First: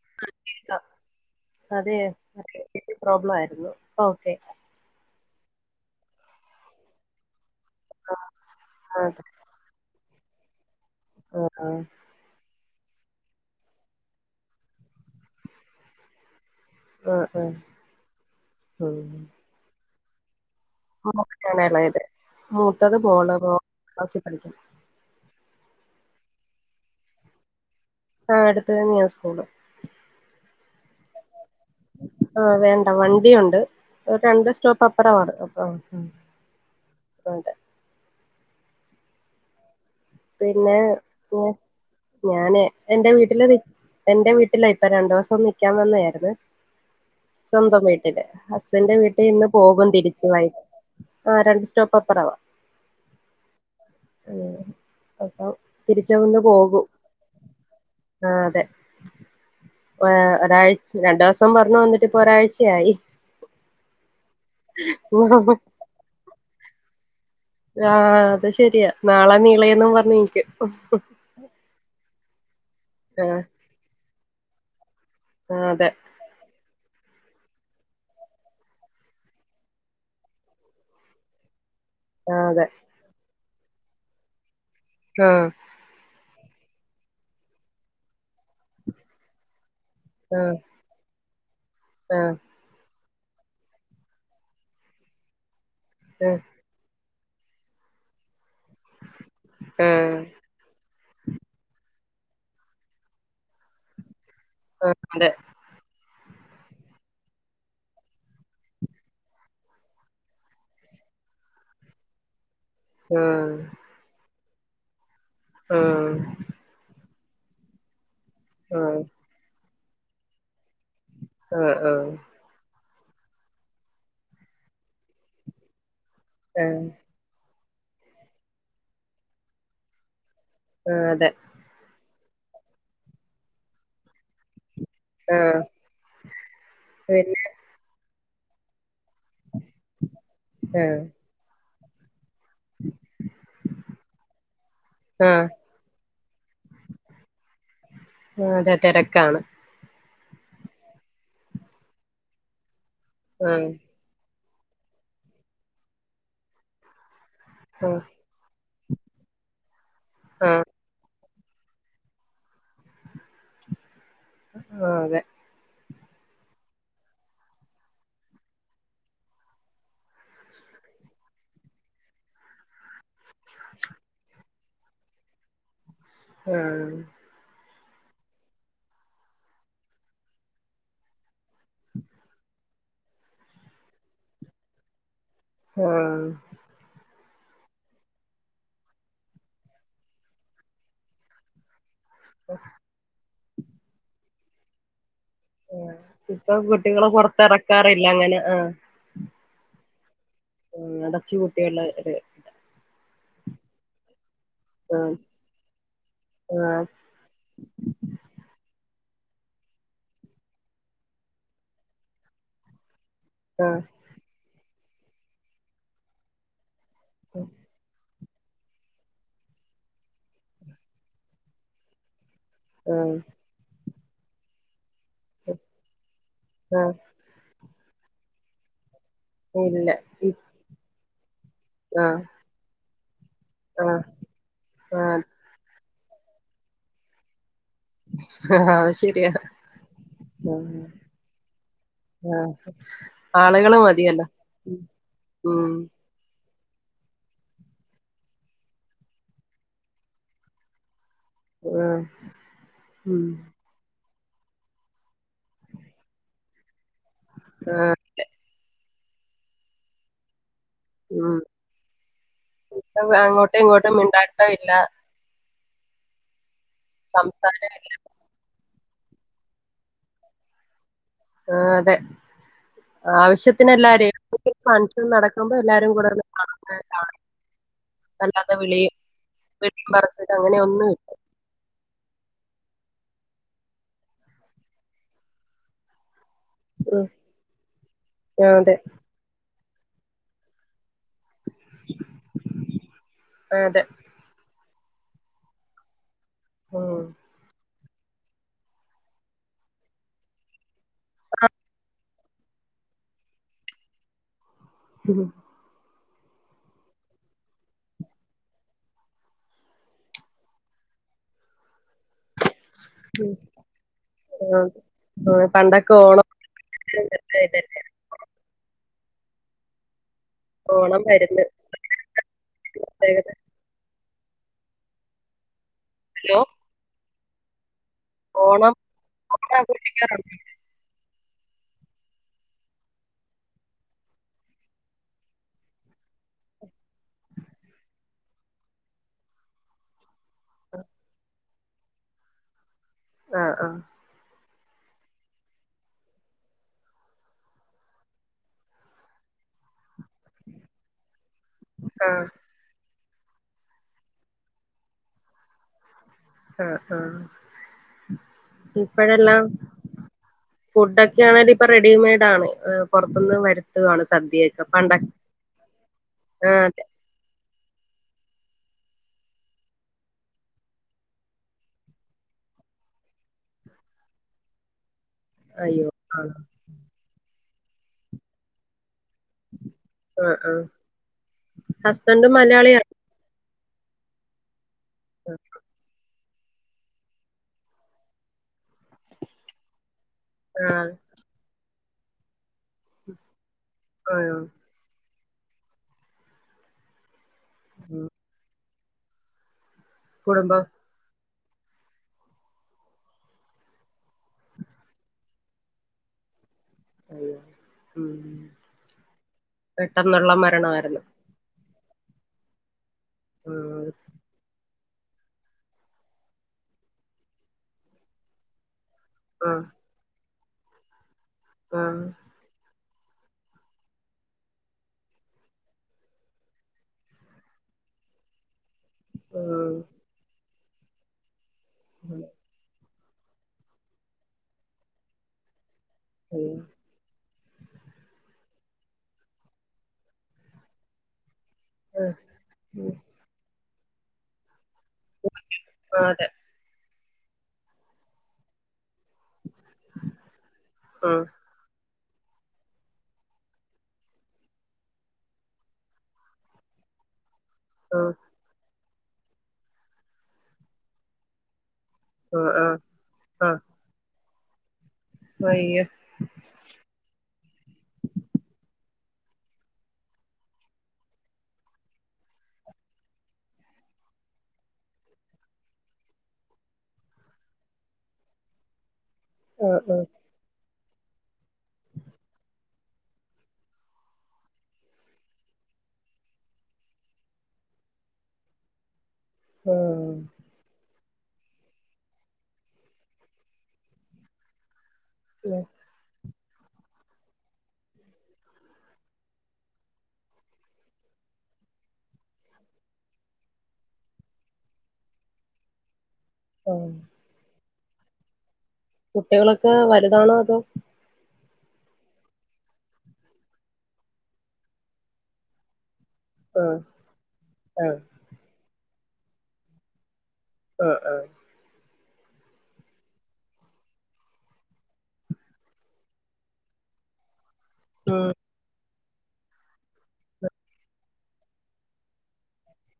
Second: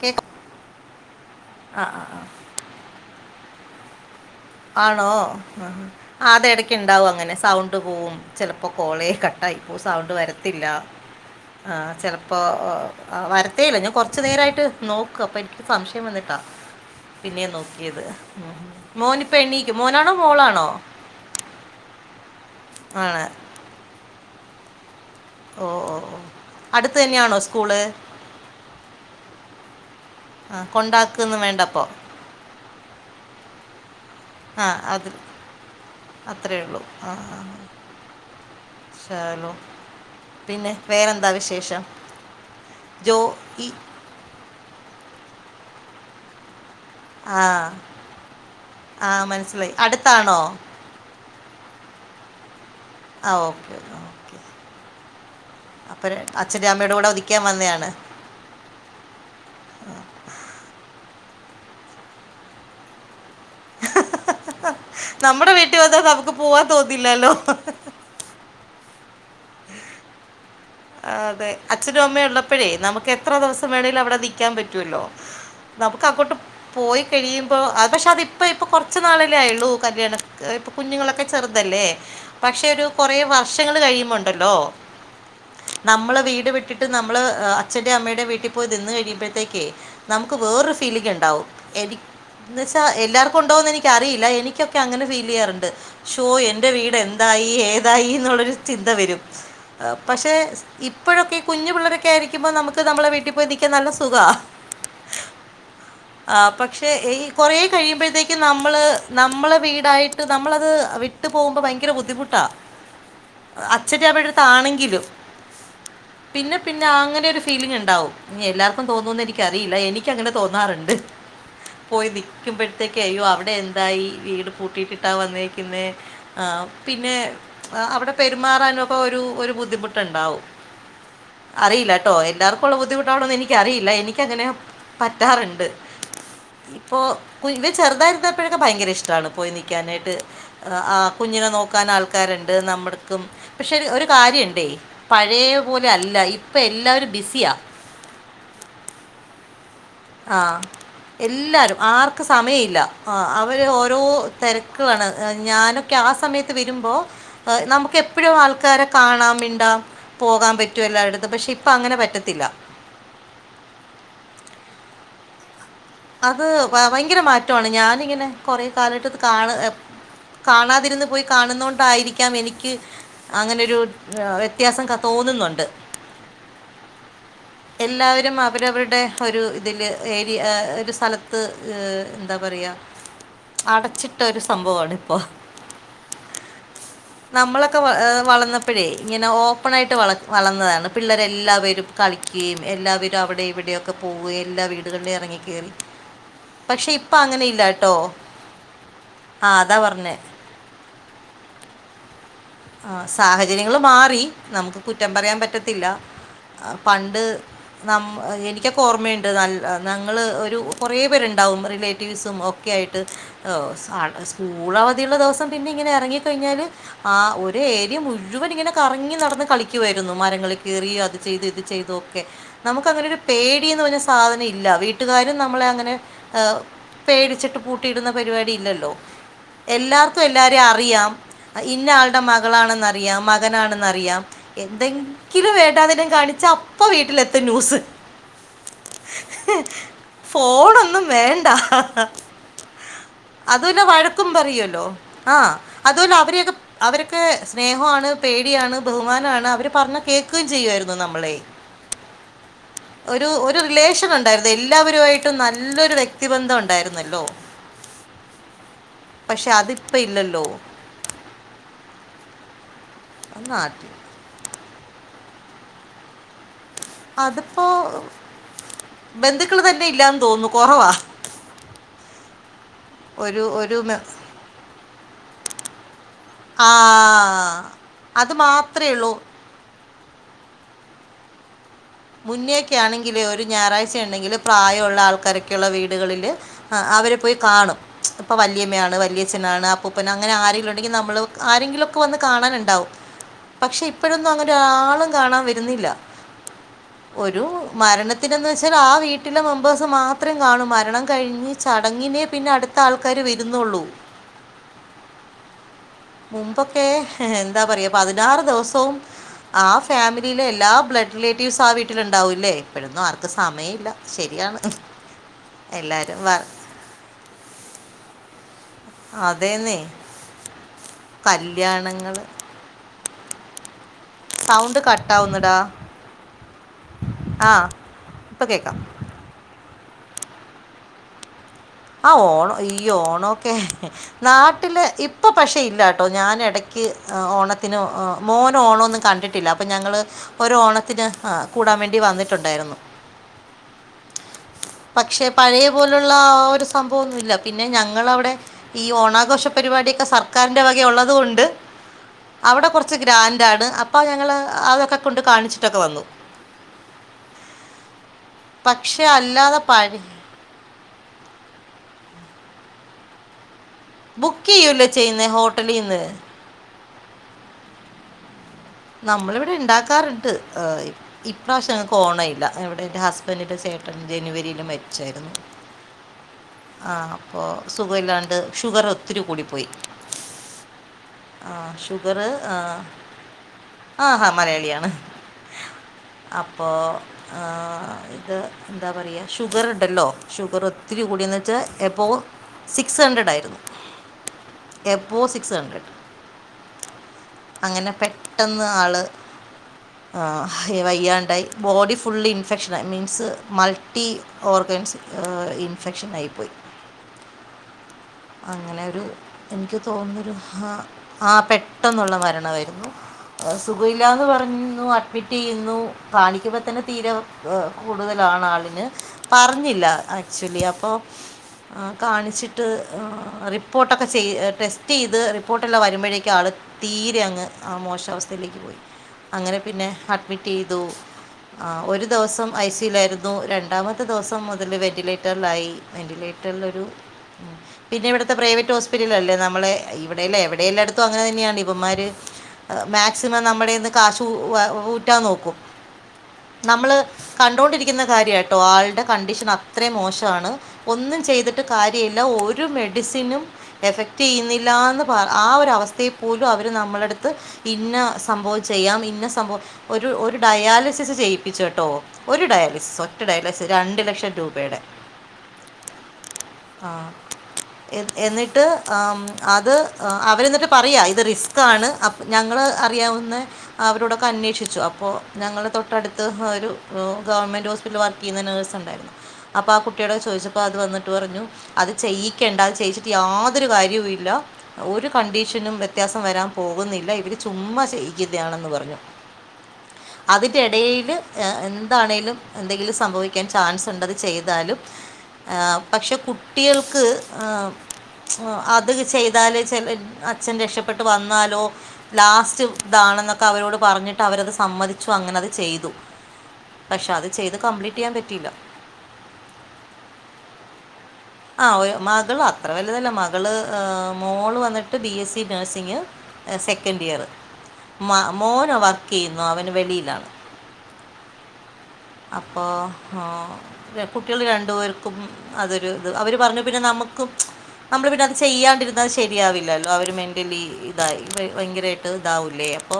Cake ആഹ് കേക്കാം അതേ നെറ്റിന്റെ പ്രോബ്ലം ആരുന്നു ഓക്കെ ആണോ ആഹ് അത് എടക്കിണ്ടാവും അങ്ങനെ സൗണ്ട് പോവും ചിലപ്പോ കോളേ അതെ കട്ട് ആഹ് ഇപ്പോ സൗണ്ട് വരത്തില്ല ആ ആഹ് ചെല ഇപ്പൊ ആഹ് ആഹ് വരത്തേയില്ല ഞാൻ കൊറച്ചു നേരായിട്ട് നോക്കുവാ അപ്പൊ എനിക്ക് സംശയം വന്നിട്ടാ ആ ആ പിന്നെയാ നോക്കിയത് മോന് ഇപ്പം എണ്ണീക്കും മോനാണോ മോളാണോ മോനാണ് എളേത് മൂത്തത് ആണ് മോള് മൂ [unintelligible] ക്ലാസിൽ പഠിക്കുന്നു ഓഹ് ഓഹ് ഓഹ് അടുത്ത് തന്നെയാണോ സ്കൂള് ആ അട്ത്തന്ന്യായാ സ്കൂള്. ആഹ് കൊണ്ടാകൊന്നുംവേണ്ടപ്പൊ ആഹ് വേണ്ട വണ്ടിയുണ്ട് ഒര് രണ്ട് ആ അത് സ്റ്റോപ്പപ്പറമാണ് അഹ് അവ്ടെ ഷേലൊ പിന്നെ ഞാൻ ഞാന് എൻ്റെ ജോ വീട്ടില് നി ഈ എന്റെ വീട്ടിലാ ഇപ്പം രണ്ടോസം നിക്കാൻ വന്നായിര്ന്ന് ആ സ്വന്തം വീട്ടില് ഹസ്ബൻ്റെ ആ വീട്ടിലിന്ന് മനസ്സിലായി പോകും തിരിച്ച് അടുത്താണോ വൈ ആഹ് രണ്ട് സ്റ്റോപ്പപ്പറവാ ആഹ് ഓക്കെ ഓക്കെ അപ്പം അപ്പര് അച്ഛൻ്റേം അമ്മടേ കൂടെ നിക്കാൻ വന്നെണ് ആഹ് അതെ ഏഹ് ഒരാഴ്ച രണ്ടുവസം പറഞ്ഞ് വന്നിട്ട്പ്പൊരാഴ്ചയായി [inaudible] നമ്മുടെ വീട്ടി വന്നാ നമുക്ക് പോവാൻ തോന്നില്ലാല്ലോ ആഹ് അത് ശെരിയാ നാളെ നീളേന്നും പറഞ്ഞ് നീറ്റ് ആഹ് അതെ അച്ഛനു അമ്മേ ഇള്ളപ്പഴേ നമുക്കെത്ര ആ ദിവസം വേണേലും അവിടെ നിക്കാൻ പറ്റുല്ലോ ആ അതെ നമുക്കങ്ങട്ട് പോയി കഴിയുമ്പോ അത് പക്ഷെ അതിപ്പം ഇപ്പൊ കുറച്ചല്ലേയായൊള്ളൂ കല്യാണക്കെ അത് ഇപ്പോ കുഞ്ഞുങ്ങളൊക്കെ ചെറ്തല്ലേ ആ അതെ പക്ഷെ ഒരു കുറേ വർഷങ്ങൾ കഴിയുമ്പോണ്ടല്ലോ ആഹ് നമ്മളെ വീട് വിട്ട്ട്ട് നമ്മള് അ് അച്ഛൻ്റേം അമ്മടേം വീട്ടിപ്പോയി നിന്ന് കഴിയുമ്പോഴത്തേക്കേ നമുക്ക് വേറൊരു ഫീലിംഗ്ണ്ടാവും എനി ആഹ് എന്ന് വെച്ചാ എല്ലാർക്കുണ്ടോന്നെനിക്കറിയില്ല എനിക്കൊക്കെ അങ്ങനെ ഫീ ലെയ്യാറുണ്ട് ഷോ ആ എന് എൻ്റെ വീടെന്തായീ ഏതായീന്ന്ള്ളൊരു ചിന്ത വരും പക്ഷെ ആ ഇപ്പഴൊക്കെ ഈ കുഞ്ഞു പിള്ളേരൊക്കെയായിരിക്കുമ്പോ നമുക്ക് നമ്മളെ വീട്ടി പോയി നിൽക്കാൻ നല്ല സുഖാ ആ അതെ ആഹ് പക്ഷെ ഈ കൊറേ കഴിയുമ്പേ ത്തക്കും നമ്മള് നമ്മളെ വീടായിട്ട് നമ്മളത് വിട്ട് ട്ട് പോകുമ്പൊ ഭയങ്കര ബുദ്ധിമുട്ടാ ആഹ് അച്ചൻ്റെ അമ്മേടെട്ത്താണെങ്കിലും ആഹ് പിന്നെ പിന്നെ അങ്ങനൊരു ഫീലിംഗ്ണ്ടാവും എല്ലാർക്കും ആ ആ തോന്നുംന്ന് എനിക്കറീല്ല എനിക്കങ്ങനെ തോന്നാറ്ണ്ട് പോയ് ടീ ക്കുമ്പഴത്തേക്കയ്യോ അവിടെന്തായി വീട് പൂട്ടിട്ട്ട്ടാ വന്നേക്ക്ന്നേ ആ ആഹ് പിന്നെ അ അവ്ടെ പെരുമാറാനൊക്കെ ഒരു ഒരു ബുദ്ധിമുട്ട്ണ്ടാവും ആഹ് അതെ അറിയില്ലാട്ടോ എല്ലാർക്കുള്ള ബുദ്ധിമുട്ടാണോന്ന് എനിക്കറിയില്ല എനിക്കങ്ങനെ ആ പറ്റാറ്ണ്ട് ഇപ്പോ ഒ പിന്നെ ചെറുതായി ര്ന്നപ്പോഴൊക്കെ ഭയങ്കര ഇഷ്ടാണ് പോയി നിക്കാനായിട്ട് അ ആ ആഹ് കുഞ്ഞിനെ നോക്കാനാൾ ക്കാര്ണ്ട് നമ്മൾക്കും പക്ഷെരു ഒരു കാര്യണ്ട് ആ പഴേ ആ പോലല്ല ഇപ്പെല്ലാവരും ബിസിയാ ആഹ് അതെ തെരക്കാണ് ആഹ് എല്ലാരും ആർക്ക് സമയല്ല ആഹ് അ ആ അവര് ഓരോ തെര ക്കണ് ഞാനൊക്കെ ആ സമയത്ത് വര്മ്പോ ആ നമുക്കെപ്പൊഴും ആൾക്കാരെ കാണാം മിണ്ടാം ആ പോകാൻ പറ്റും എല്ലായിടത്തും പക്ഷെ ഇപ്പങ്ങനെ പറ്റത്തില്ല ആഹ് അതെ അത് വ വയങ്കര മാറ്റാണ് ഞാനിങ്ങനെ കൊറേ കാലായിട്ടത് കാണാണ് എപ്പ കാണാതിര്ന്ന് പോയി കാണുന്നോണ്ടായിരിക്കാം എനിക്ക് അങ്ങനെരു വ്യത്യാസം ക തോന്ന്ന്നുണ്ട് ആ ഹ് എല്ലാവരും അവരവരുടെ ഒരു ഇതില് ഏരിയ ഒരു സ്ഥലത്ത് ത്ത് ഹ് എന്താ പറയാ അടച്ചിട്ട ഒരു സംഭവാണ് ഇപ്പോ ആഹ് നമ്മളൊക്കെ വ വളന്നപ്പോഴേ ഇങ്ങനെ ഓപ്പണായിട്ട് വള വളന്നതാണ് പിള്ളേരെല്ലാവരും കളി കെയും എല്ലാവരും അവിടെയും ഇവിടെയൊക്കെ പോവുകയും എല്ലാ വീടുകളിലും ഇറങ്ങി ആഹ് ഇപ്പൊ പക്ഷെ കുട്ടികളെ ഇപ്പൊ അങ്ങനെ ഇല്ലാട്ടോ പൊറത്തിറക്കാറില്ല അങ്ങനെ ആഹ് ആഹ് അതാ പറഞ്ഞേ ഉമ് അടച്ച് പൂട്ടി എല്ലാർക്കടേം ആഹ് സാഹചര്യങ്ങൾ മാറി നമുക്ക് കുറ്റം ആഹ് പറയാൻ പറ്റത്തില്ല ആഹ് പണ്ട് നമ്മ് എനിക്കൊക്കെ ഓർമ്മയുണ്ട് നല്ല ഞങ്ങള് ഒരു കുറേ പേരുണ്ടാവും റിലേറ്റീവ്സും ഒ ക്കെയായിട്ട് ആഹ് സ സ്കൂളവധിയുള്ള ദിവസം പിന്നെ ഇങ്ങനെ ഇറങ്ങി കഴിഞ്ഞാല് ആഹ് ഒ മുഴുവൻ ഇങ്ങനെ കറങ്ങി നടന്ന് കളിക്കുവായിരുന്നു മരങ്ങൾ കയറി അത് ചെയ്തു ഇത് ചെയ്തു ഒക്കെ നമുക്ക് അങ്ങനെ ഒരു ആഹ് പേടിന്ന് പറഞ്ഞ സാധനം ഇല്ല വീട്ട കൂട്ടുകാരും നമ്മളെ അങ്ങനെ മ് ആഹ് പേടിച്ചിട്ട് പൂട്ടിയിടുന്ന പരിപാടി ഇല്ലല്ലോ ഇല്ല എല്ലാർക്കും ഇ എല്ലാരെ അറിയാം ഇന്നയാളുടെ ആഹ് മകളാണ് നല്ല ആഹ് മകനാണെന്നറിയാം ആഹ് എന്തെങ്കിലും വേണ്ടാദീനം കാണിച്ച അപ്പ ഇപ്പൊ വീട്ടിലെത്തും ന്യൂസ് ആഹ് ആഹ് അത് ശരിയാ ആഹ് ഫോണൊന്നും വേണ്ട ആഹ് ആളുകള് അതുല്ല മതിയല്ലോ വഴക്കും പറയൂല്ലോ ആഹ് ഉം അതുപോലെ അവരെയൊക്കെ അവരൊക്കെ സ്നേഹമാണ് പേടിയാണ് ബഹുമാനണ് അവർ പറഞ്ഞ കേൾക്കു ചെയ്യയിരുന്നു നമ്മളെ ആഹ് ഒരു ഉമ് ഒരു റിലേഷൻ ഉണ്ടായിരുന്നു എല്ലാവരു ആയിട്ടും നല്ലൊരു വ്യക്തിബന്ധം ഉണ്ടായിരുന്നല്ലോ ആഹ് അതെ പക്ഷെ അതിപ്പ ഇല്ലല്ലോ ഉമ് ഇപ്പ അങ്ങോട്ടും നാട്ടിൽ ഇങ്ങോട്ടും മിണ്ടാട്ടം ഇല്ല അതിപ്പോ സംസാരം ഇല്ല ബന്ധുക്കൾ തന്നെ ഇല്ലാന്ന് തോന്നുന്നു കൊറവാ ആഹ് അതെ ഒരു ഒരു മെ- ആവശ്യത്തിനല്ലാരേ ഈ ഫങ്ക്ഷൻ നടക്കുമ്പോ എല്ലാരും കൂടെ ഒന്ന്‌ കാണ് ആ കാണ് അത് മാത്ര ഉള്ളൂ വീട്ടും പറച്ചിലും അങ്ങനെ ഒന്നും ഇല്ല മുന്നേയൊക്കെ ആണെങ്കില് ഒരു ഞായറാഴ്ച ഉണ്ടെങ്കില് പ്രായള്ള ആൾക്കാരൊക്കെയുള്ള വീടുകളില് ആ ഉം അവരെ പോയി കാണും ഇപ്പൾ ആഹ് അതെ വലിയമ്മയാണ് വലിയച്ഛനാണ് അപ്പൂപ്പനാണ് അങ്ങനെ ആരെങ്കിലും ഉണ്ടെങ്കിൽ നമ്മൾ ആരെങ്കിലുമൊക്കെ വന്ന് കാണാനുണ്ടാവും അതെ പക്ഷെ ഇപ്പോഴൊന്നും അങ്ങനെ ഒരാളും കാണാൻ വരുന്നില്ല ആഹ് ഒരു മരണത്തിനന്ന് വെച്ചാൽ ആ വീട്ടിലെ മെമ്പേഴ്സ് മാത്രം കാണും കല്യാണം കഴിഞ്ഞ് ചടങ്ങിനേ പിന്നെ അടുത്ത ആൾക്കാർ വരുന്നുള്ളൂ മുമ്പൊക്കെ എന്താ പറയാ പതിനാറ് ദിവസവും ആ ഫാമിലിയിലെ എല്ലാ ബ്ലഡ്‌ റിലേറ്റീവ്സും ആ വീട്ടില ഉണ്ടാവും ല്ലേ ഇപ്പോഴൊന്നും ആർക്കും സമയം ഇല്ല ശരിയാണ് ആഹ് പണ്ടൊക്കെ എല്ലാരും ഓണം വർ [unintelligible] അതേന്നെ ഓണം വരുന്ന് പ്രത്യേകത സൗണ്ട് കട്ടാവുന്നടാ ഹലോ ആഹ് ഓണം ഓണം ആഘോഷിക്കാറുണ്ടോ? ആഹ് ഓണം ഈ ഓണോക്കെ നാട്ടില് ഇപ്പൊ പക്ഷെ ഇല്ലട്ടോ ഞാൻ ഇടക്ക് ഓണത്തിന് മോൻ ഓണോന്നും കണ്ടി ഇല്ല അപ്പ ഞങ്ങൾ ഒരു ഓണത്തിന് കൂടാൻ വേണ്ടി വന്നിട്ടുണ്ടായിരുന്നു ആഹ് ആഹ് പക്ഷെ പഴയ പോലുള്ള ആ ഒരു സംഭവൊന്നുല്ല പിന്നെ ഞങ്ങളവിടെ ഈ ഓണാഘോഷ പരിപാടിയൊക്കെ സർക്കാറിൻ്റെ വകയുള്ളത് കൊണ്ട് ആഹ് അവിടെ കുറച്ച് ഗ്രാൻഡാണ് അപ്പൊ ഞങ്ങള് അതൊക്കെ കൊണ്ട് കാണിച്ചിട്ടൊക്കെ വന്നു ആഹ് ആഹ് പക്ഷേ ഇപ്പഴെല്ലാം [unintelligible] ഫുഡ് ഒക്കെ ആ ഇപ്പൊ റെഡിമെയ്ഡാണ് പൊറത്ത്ന്ന് വര് ണ് ബുക്ക് സദ്യയൊക്കെ ചെയ്യുമല്ലോ പണ്ടൊ ചെയ്യുന്നത് ഹോട്ടലിൽ നിന്ന് ആ അതെ നമ്മളിവിടെ ഇണ്ടാക്കാറ്ണ്ട് ഇപ്രാവശ്യം ഞങ്ങക്ക് ഓണമില്ല ഇവിടെ എന്റെ ഹസ്ബൻഡിന്റെ ചേട്ടൻ ജനുവരിയിൽ മരിച്ചായിരുന്നു അയ്യോ ആഹ് ആ അപ്പൊ സുഖ ഇല്ലാണ്ട് ഷുഗർ ഒത്തിരി കൂടിപ്പോയി ആഹ് ആഹ് ആ ഷുഗറ് ഹസ്ബൻഡും ആ മലയാളിയാണോ ആഹ് ഹ മലയാളിയാണ് [inaudible] അപ്പോ ആ ഇത് എന്താ പറയ ഷുഗർണ്ടല്ലോ ഷുഗർ ആഹ് ഒത്തിരി കൂടിയെന്ന്ച്ചാ എബൗ സിക്സ് ഹഡ്രഡ് ആയിരുന്നു [unintelligible] എബൗ സിക്സ് ഹഡ്രഡ് അങ്ങനെ ഉം പെ ന്ന് ആള് കുടുംബം വയ്യാണ്ടായി ബോഡി ഫുള്ളി ഇൻഫെക്ഷനായി മീൻസ് മൾട്ടി ഓർഗൻസ് ഇൻഫെക്ഷൻ അയി പോയി [unintelligible] അങ്ങനെ ഒരു എനിക്ക് പെട്ടെന്നുള്ള തോന്നുന്നൊരു മരണമായിരുന്നു ആ പെട്ടെന്നുള്ള മരണവായിരുന്നു സുഖ ആഹ് ഇല്ലാന്ന് പറഞ്ഞു റ്റിയ്യുന്നു, കാണിക്കുമ്പോ തന്നെ തീരെ എ കൂടുതലാണ് ആളിന് ആഹ് പറഞ്ഞില്ല ആക്ച്വലി അപ്പോ ആഹ് കാണിച്ചിട്ട് റിപ്പോർട്ടൊക്കെ ചെയ് ടെസ്റ്റിയ്ത് റിപ്പോർട്ടെല്ലാം വരുമ്പോഴേക്കും ആൾ തീരെ അങ്ങ് ആ മോശാവസ്ഥയിലേക്ക് പോയി അങ്ങനെ പിന്നെ ആഹ് അഡ്മിറ്റ്യ്തു, ഒരു ദിവസം ഐ സി യുൽ ആയിരു ന്നു രണ്ടാമത്തെ ദിവസം മുതല് വെന്റിലേറ്റർലായി അയ്യോ വെന്റിലേറ്ററിലൊരു ഉം. പിന്നെ ഇവിടുത്തെ പ്രൈവറ്റ് ഹോസ്പിറ്റിൽലല്ലേ നമ്മള് ഇവിടെയല്ല എവടെ എല്ലായിടത്തും അങ്ങനതന്നെയാണ് ഇവന്മാര് ആഹ് മാക്സിമം നമ്മുടെന്ന് കാശ് [unintelligible] ഊറ്റാ നോക്കും ആഹ് നമ്മള് കണ്ടൊണ്ടിരിക്കുന്ന കാര്യ ട്ടോ ആൾടെ കണ്ടീഷൻ അത്രയും മോശം ആണ്, ഒന്നും ആഹ് ചെയ്തിട്ട് കാര്യല്ല, ഒരു ഒരു മെഡിസിനും എഫക്ടിയിന്നില്ലാന്ന് പറ ആ ഒരു അവസ്ഥയെ പോലും അവര് നമ്മളട്ത്ത് ഇന്ന ആഹ് സംഭവം ചെയ്യാം ഇന്ന സംഭവം ഒരു ഒരു ഡയാലിസിസ് ചെയ്യിപ്പിച്ചുട്ടോ ഒരു ആഹ് ആഹ് ഡയാലിസ് ഒറ്റ ഡയാലിസ് രണ്ടു ലക്ഷം രൂപയുടെ വയ്യ ആഹ് എഹ് എന്നിട്ട് അം അത് അവര് തന്നെ പറയാ ഇത് റിസ്ക്കാണ് അ ഞങ്ങള് അറിയാവുന്ന അവരോടൊക്കെ അന്വേഷിച്ചു അപ്പോ ഞങ്ങളുടെ തൊട്ടടുത്ത് ഒരു ഗവൺമെന്റ് ഹോസ്പിറ്റൽ വർക്കിയ്യ്ന്ന നേഴ്സ്ണ്ട് [inaudible] അപ്പാ ആ ആഹ് കുട്ടിയോട് ചോദിച്ചപ്പോ അത് വന്നിട്ട് പറഞ്ഞു അത് ചെയ്യിക്കേണ്ട അത് ചെയ്യിച്ചിട്ട് യാതൊരു കാര്യവും ല്ല ഒര് കണ്ടീഷനും വ്യത്യാസം വരാൻ പോകുന്നില്ല ഇവര് ചുമ്മാ ചെയ്യിക്കിന്നാണെന്ന് പറഞ്ഞു ആഹ്. അതിൻ്റെ എടേല് ഏഹ് എന്താണേലും എന്തെങ്കിലും സംഭവിക്കാൻ ചാൻസ്ണ്ടത് ചെയ്താലും ആ ഉം പക്ഷെ കുട്ടികൾക്ക് ആ ആ അത് ചെയ്താല് ചില അച്ഛൻ രക്ഷപ്പെട്ട് വന്നാലോ ലാസ്റ്റ് ഇതാണെന്നൊക്കെ അവരോട് പറഞ്ഞിട്ട് അവരത് സമ്മതിച്ചു അങ്ങനെ അത് ചെയ്തു ആഹ് പക്ഷെ അത് ചെയ്ത് കംപ്ലീറ്റ് ചെയ്യാൻ പറ്റിയില്ല കുട്ടികളൊക്കെ വലുതാണോ അതോ ആ മകള് അത്ര വലുതല്ല മകള് മോള് വന്നിട്ട് ബി എസ് സി നഴ്സിങ് ആഹ് സെക്കൻഡ് ഇയറ് ആഹ് മ മോൻ വർക്ക് ചെയ്യുന്നു അവന് വെളിയിലാണ് ആഹ് ആഹ് അപ്പോ കുട്ടികൾ രണ്ടു പേർക്കും അതൊരു അവര് പറഞ്ഞു പിന്നെ നമുക്കും നമ്മള് പിന്നെ ഉം അത് ചെയ്യാണ്ടി ന്ന ശരിയാവില്ലല്ലോ അവര് മെന്റലി ഇതായി ഭയങ്കരമായിട്ട് ഇതാവുല്ലേ അപ്പോ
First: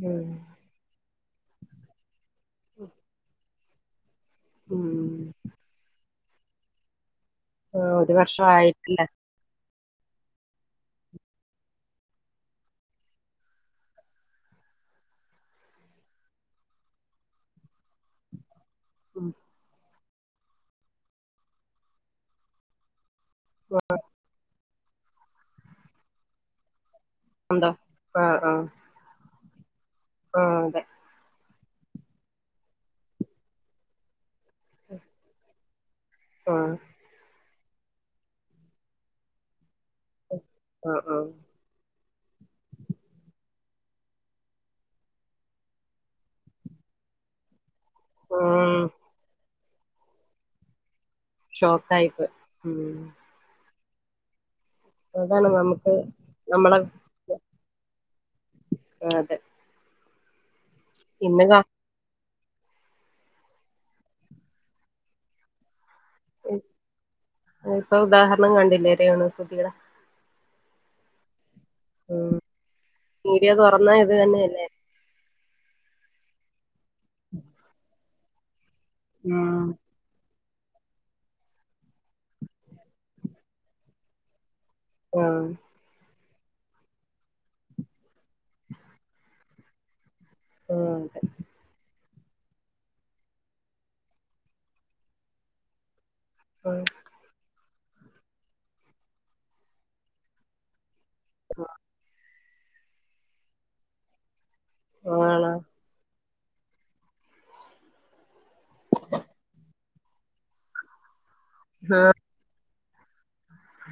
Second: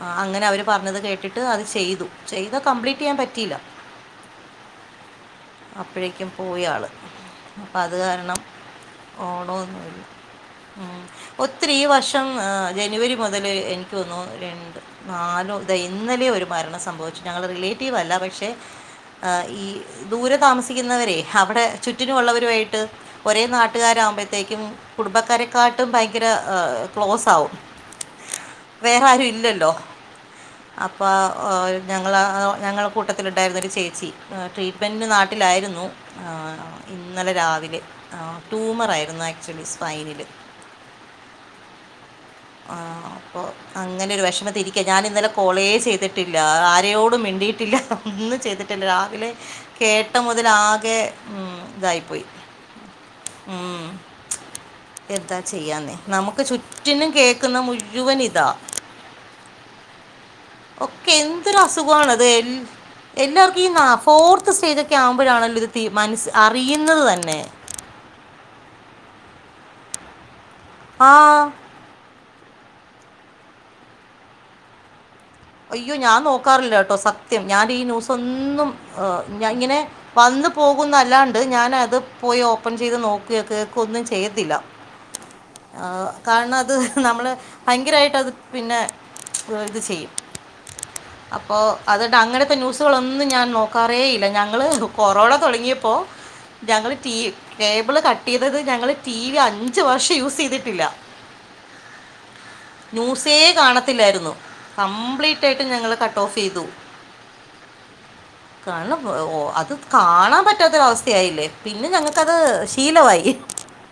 ആ ഉം അങ്ങനെ അവര് പറഞ്ഞത് കേട്ടിട്ട് അത് ചെയ്തു ചെയ്ത കംപ്ലീറ്റ് ചെയ്യാൻ പറ്റിയില്ല ഉം അപ്പഴേക്കും പോയാള് ആ ഒരു വർഷം ആയിട്ടില്ലേ? ഓണോന്നുല്ലാ ഒത്തിരി ഈ വർഷം ജനുവരി മുതല് എനിക്കോന്നു രണ്ട് നാലും ഇത ഇന്നലെ ഒരു മരണം സംഭവിച്ചു ഞങ്ങള് റിലേറ്റീവ് അല്ല പക്ഷെ ഉം ആ ഈ ദൂരെ താമസിക്കുന്നവരെ അവിടെ ചുറ്റിനുമള്ളവരു ആയിട്ട് ഒരേ നാട്ടുകാരാകുമ്പോഴത്തേക്കും കുടുംബക്കാരെക്കാട്ടും ഭയങ്കര ക്ലോസ് ആവും എന്താ ആ ആഹ് വേറെ ആരും ഇല്ലല്ലോ ആ അതെ അപ്പോ ഞങ്ങളാ ഞങ്ങള കൂട്ടത്തിലുണ്ടായിരുന്നൊരു ചേച്ചി ട്രീറ്റ് ഹസ്ബെൻഡ് നാട്ടിലായിരുന്നു ആഹ് ഇന്നലെ രാവിലെ ആഹ് ടൂമറായിരുന്നു ആക്ച്വലി സ്പയ്നില് ആഹ് ആഹ് ആഹാ അപ്പോ അങ്ങനൊരു വെഷമത്തിരിക്ക ഞാനിന്നലെ കോളേ ചെയ്തിട്ടില്ല ആരെയോടും മിണ്ടിയിട്ടില്ല. ഒന്നും ചെയ്തിട്ടില്ല ഉം രാവിലെ കേട്ടമുതലാകെ ഉം ഷോക്കായിപ്പ ഉം ഊം എന്താ അതാണ് നമുക്ക് ചെയ്യാന്നെ നമുക്ക് നമ്മളെ ചുറ്റിനും കേക്കുന്ന മുഴുവൻ ഇതാ ആ, അതെ ഒക്കെ ഇന്ന് കാ ന്തരസ് ത്ത് പോണത് ഉം എല്ലാർക്കു ഈ നാ ഫോർത്ത് സ്റ്റേജ് ഒക്കെ ആവുമ്പഴാണല്ലോ ഇത് തി മനസ്സ് അറിയുന്നത് തന്നെ ഇപ്പൊ ഉദാഹര്ണം കണ്ടില്ലേ രേണുസുധിയുടെ ആഹ് ഉം മീഡിയ തുറന്നാ ഇത് തന്നെയല്ലേ അയ്യോ ഞാൻ നോക്കാറില്ലട്ടോ സത്യം ഞാൻ ഈ ന്യൂസൊന്നും ഉം ഇങ്ങനെ വന്ന് പോകുന്നല്ലാണ്ട് ഞാനത് പോയി ഓപ്പൺ ചെയ്ത് നോക്കെ കേക്കൊന്നും ചെയ്യത്തില്ല ഉം ആ കാരണം അത് നമ്മള് ഭയങ്കരമായിട്ട് അത് പിന്നെ ഇത് ചെയ്യും ആ അതെ അപ്പോ അത്ണ്ട് അങ്ങനത്തെ ന്യൂസുകളൊന്നും ഞാൻ നോക്കാറേ ഇല്ല ഞങ്ങൾ കൊറോണ തുടങ്ങിയപ്പോ ഞങ്ങള്ൾ ടി കേബിള് കട്ട് ചെയ്തത് ഞങ്ങള് ടി വി അഞ്ച് വർഷം യൂസ് ചെയ്തിട്ടില്ല ആഹ ന്യൂസേ കാണത്തില്ലായിരുന്നു കംപ്ലീറ്റ് ആണോ ആയിട്ടും ഞങ്ങള് ക ഓഫ്ചെയ്തു കാരണം അത് കാണാൻ പറ്റാത്തൊരവസ്ഥയായില്ലേ പിന്നെ ഞങ്ങക്കത് ശീലവായി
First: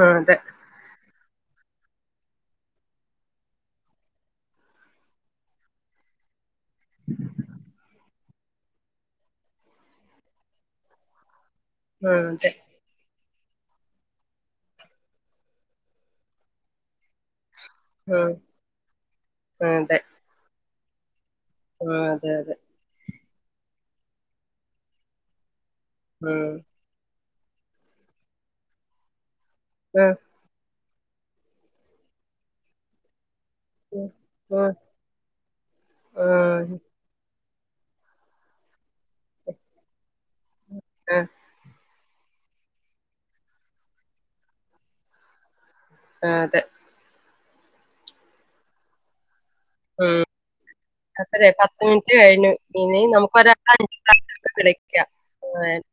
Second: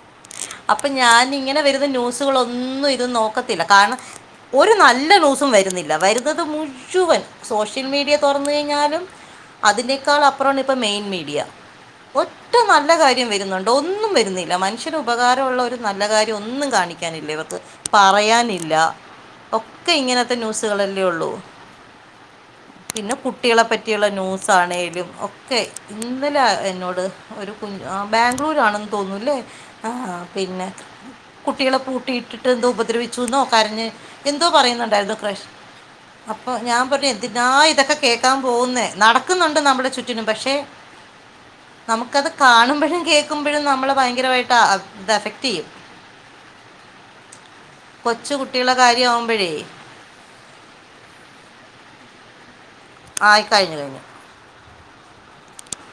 ആ അതെ അപ്പം ഞാനിങ്ങനെ വരുന്ന ന്യൂസുകളൊന്നും ഇത് നോ ക്കത്തില്ല കാരണം ഒരു നല്ല ന്യൂസും വരുന്നില്ല വരുന്നത് മുഴുവൻ സോഷ്യൽ മീഡിയ തൊറന്നു കഴിഞ്ഞാലും അതിനേക്കാലിപ്പ്രം ആണ് മെയിൻ മീഡിയ ആഹ് അതെ ഒട്ടും നല്ല കാര്യ ന്നി വരുന്നുണ്ടൊ ഒന്നും വരുന്നില്ല മനുഷ്യന് ഉപകാരൊള്ളൊരു നല്ല കാര്യം ഒന്നും കാണിക്കാനില്ല ഇവർക്ക് ആഹ് പറയാനില്ല ഒക്കെ അതെ ഇങ്ങനത്തെ ന്യൂസുകളല്ലേ ഉള്ളൂ ആഹ് അതെ അതെ പിന്നെ കുട്ടികളെ പറ്റിയുള്ള ന്യൂസാണേലും ഒക്കെ ഇന്നലെ ഉം എന്നോട് ഒരു കുഞ് ആഹ് ബാംഗ്ലൂരാണെന്ന് തോന്നൂല്ലേ ഉം [unintelligible] പിന്നെ കുട്ട്യാളെ പൂട്ടിയിട്ടിട്ട് എന്തോ ഉപ ചുനോ കരഞ്ഞ് എന്തോ പറയുന്നുണ്ടായിരുന്നു ക്രഷ് അപ്പോ ആഹ് ഞാൻ പറഞ്ഞ് ന്തിനാ ഇതൊക്കെ കേക്കാ പോകുന്നേ നടക്കുന്നുണ്ട് നമ്മുടെ ചുറ്റിനും പക്ഷേ ആഹ് നമുക്കത് കാണുമ്പഴും കേക്കുമ്പഴും നമ്മളെ ഭയങ്കരമായിട്ട് ഇതഫക്റ്റ് ചെയ്യും അതെ കൊച്ചു കുട്ടികളെ കാര്യാമ്പോഴേ ഉം അപ്പഴേ പത്ത് മിനിറ്റ് കഴിഞ്ഞു ഇനി നമുക്ക് ആയി ഒരാ കഴിഞ്ഞു കഴിഞ്ഞു അഞ്ച കടക്ക ഏ [unintelligible]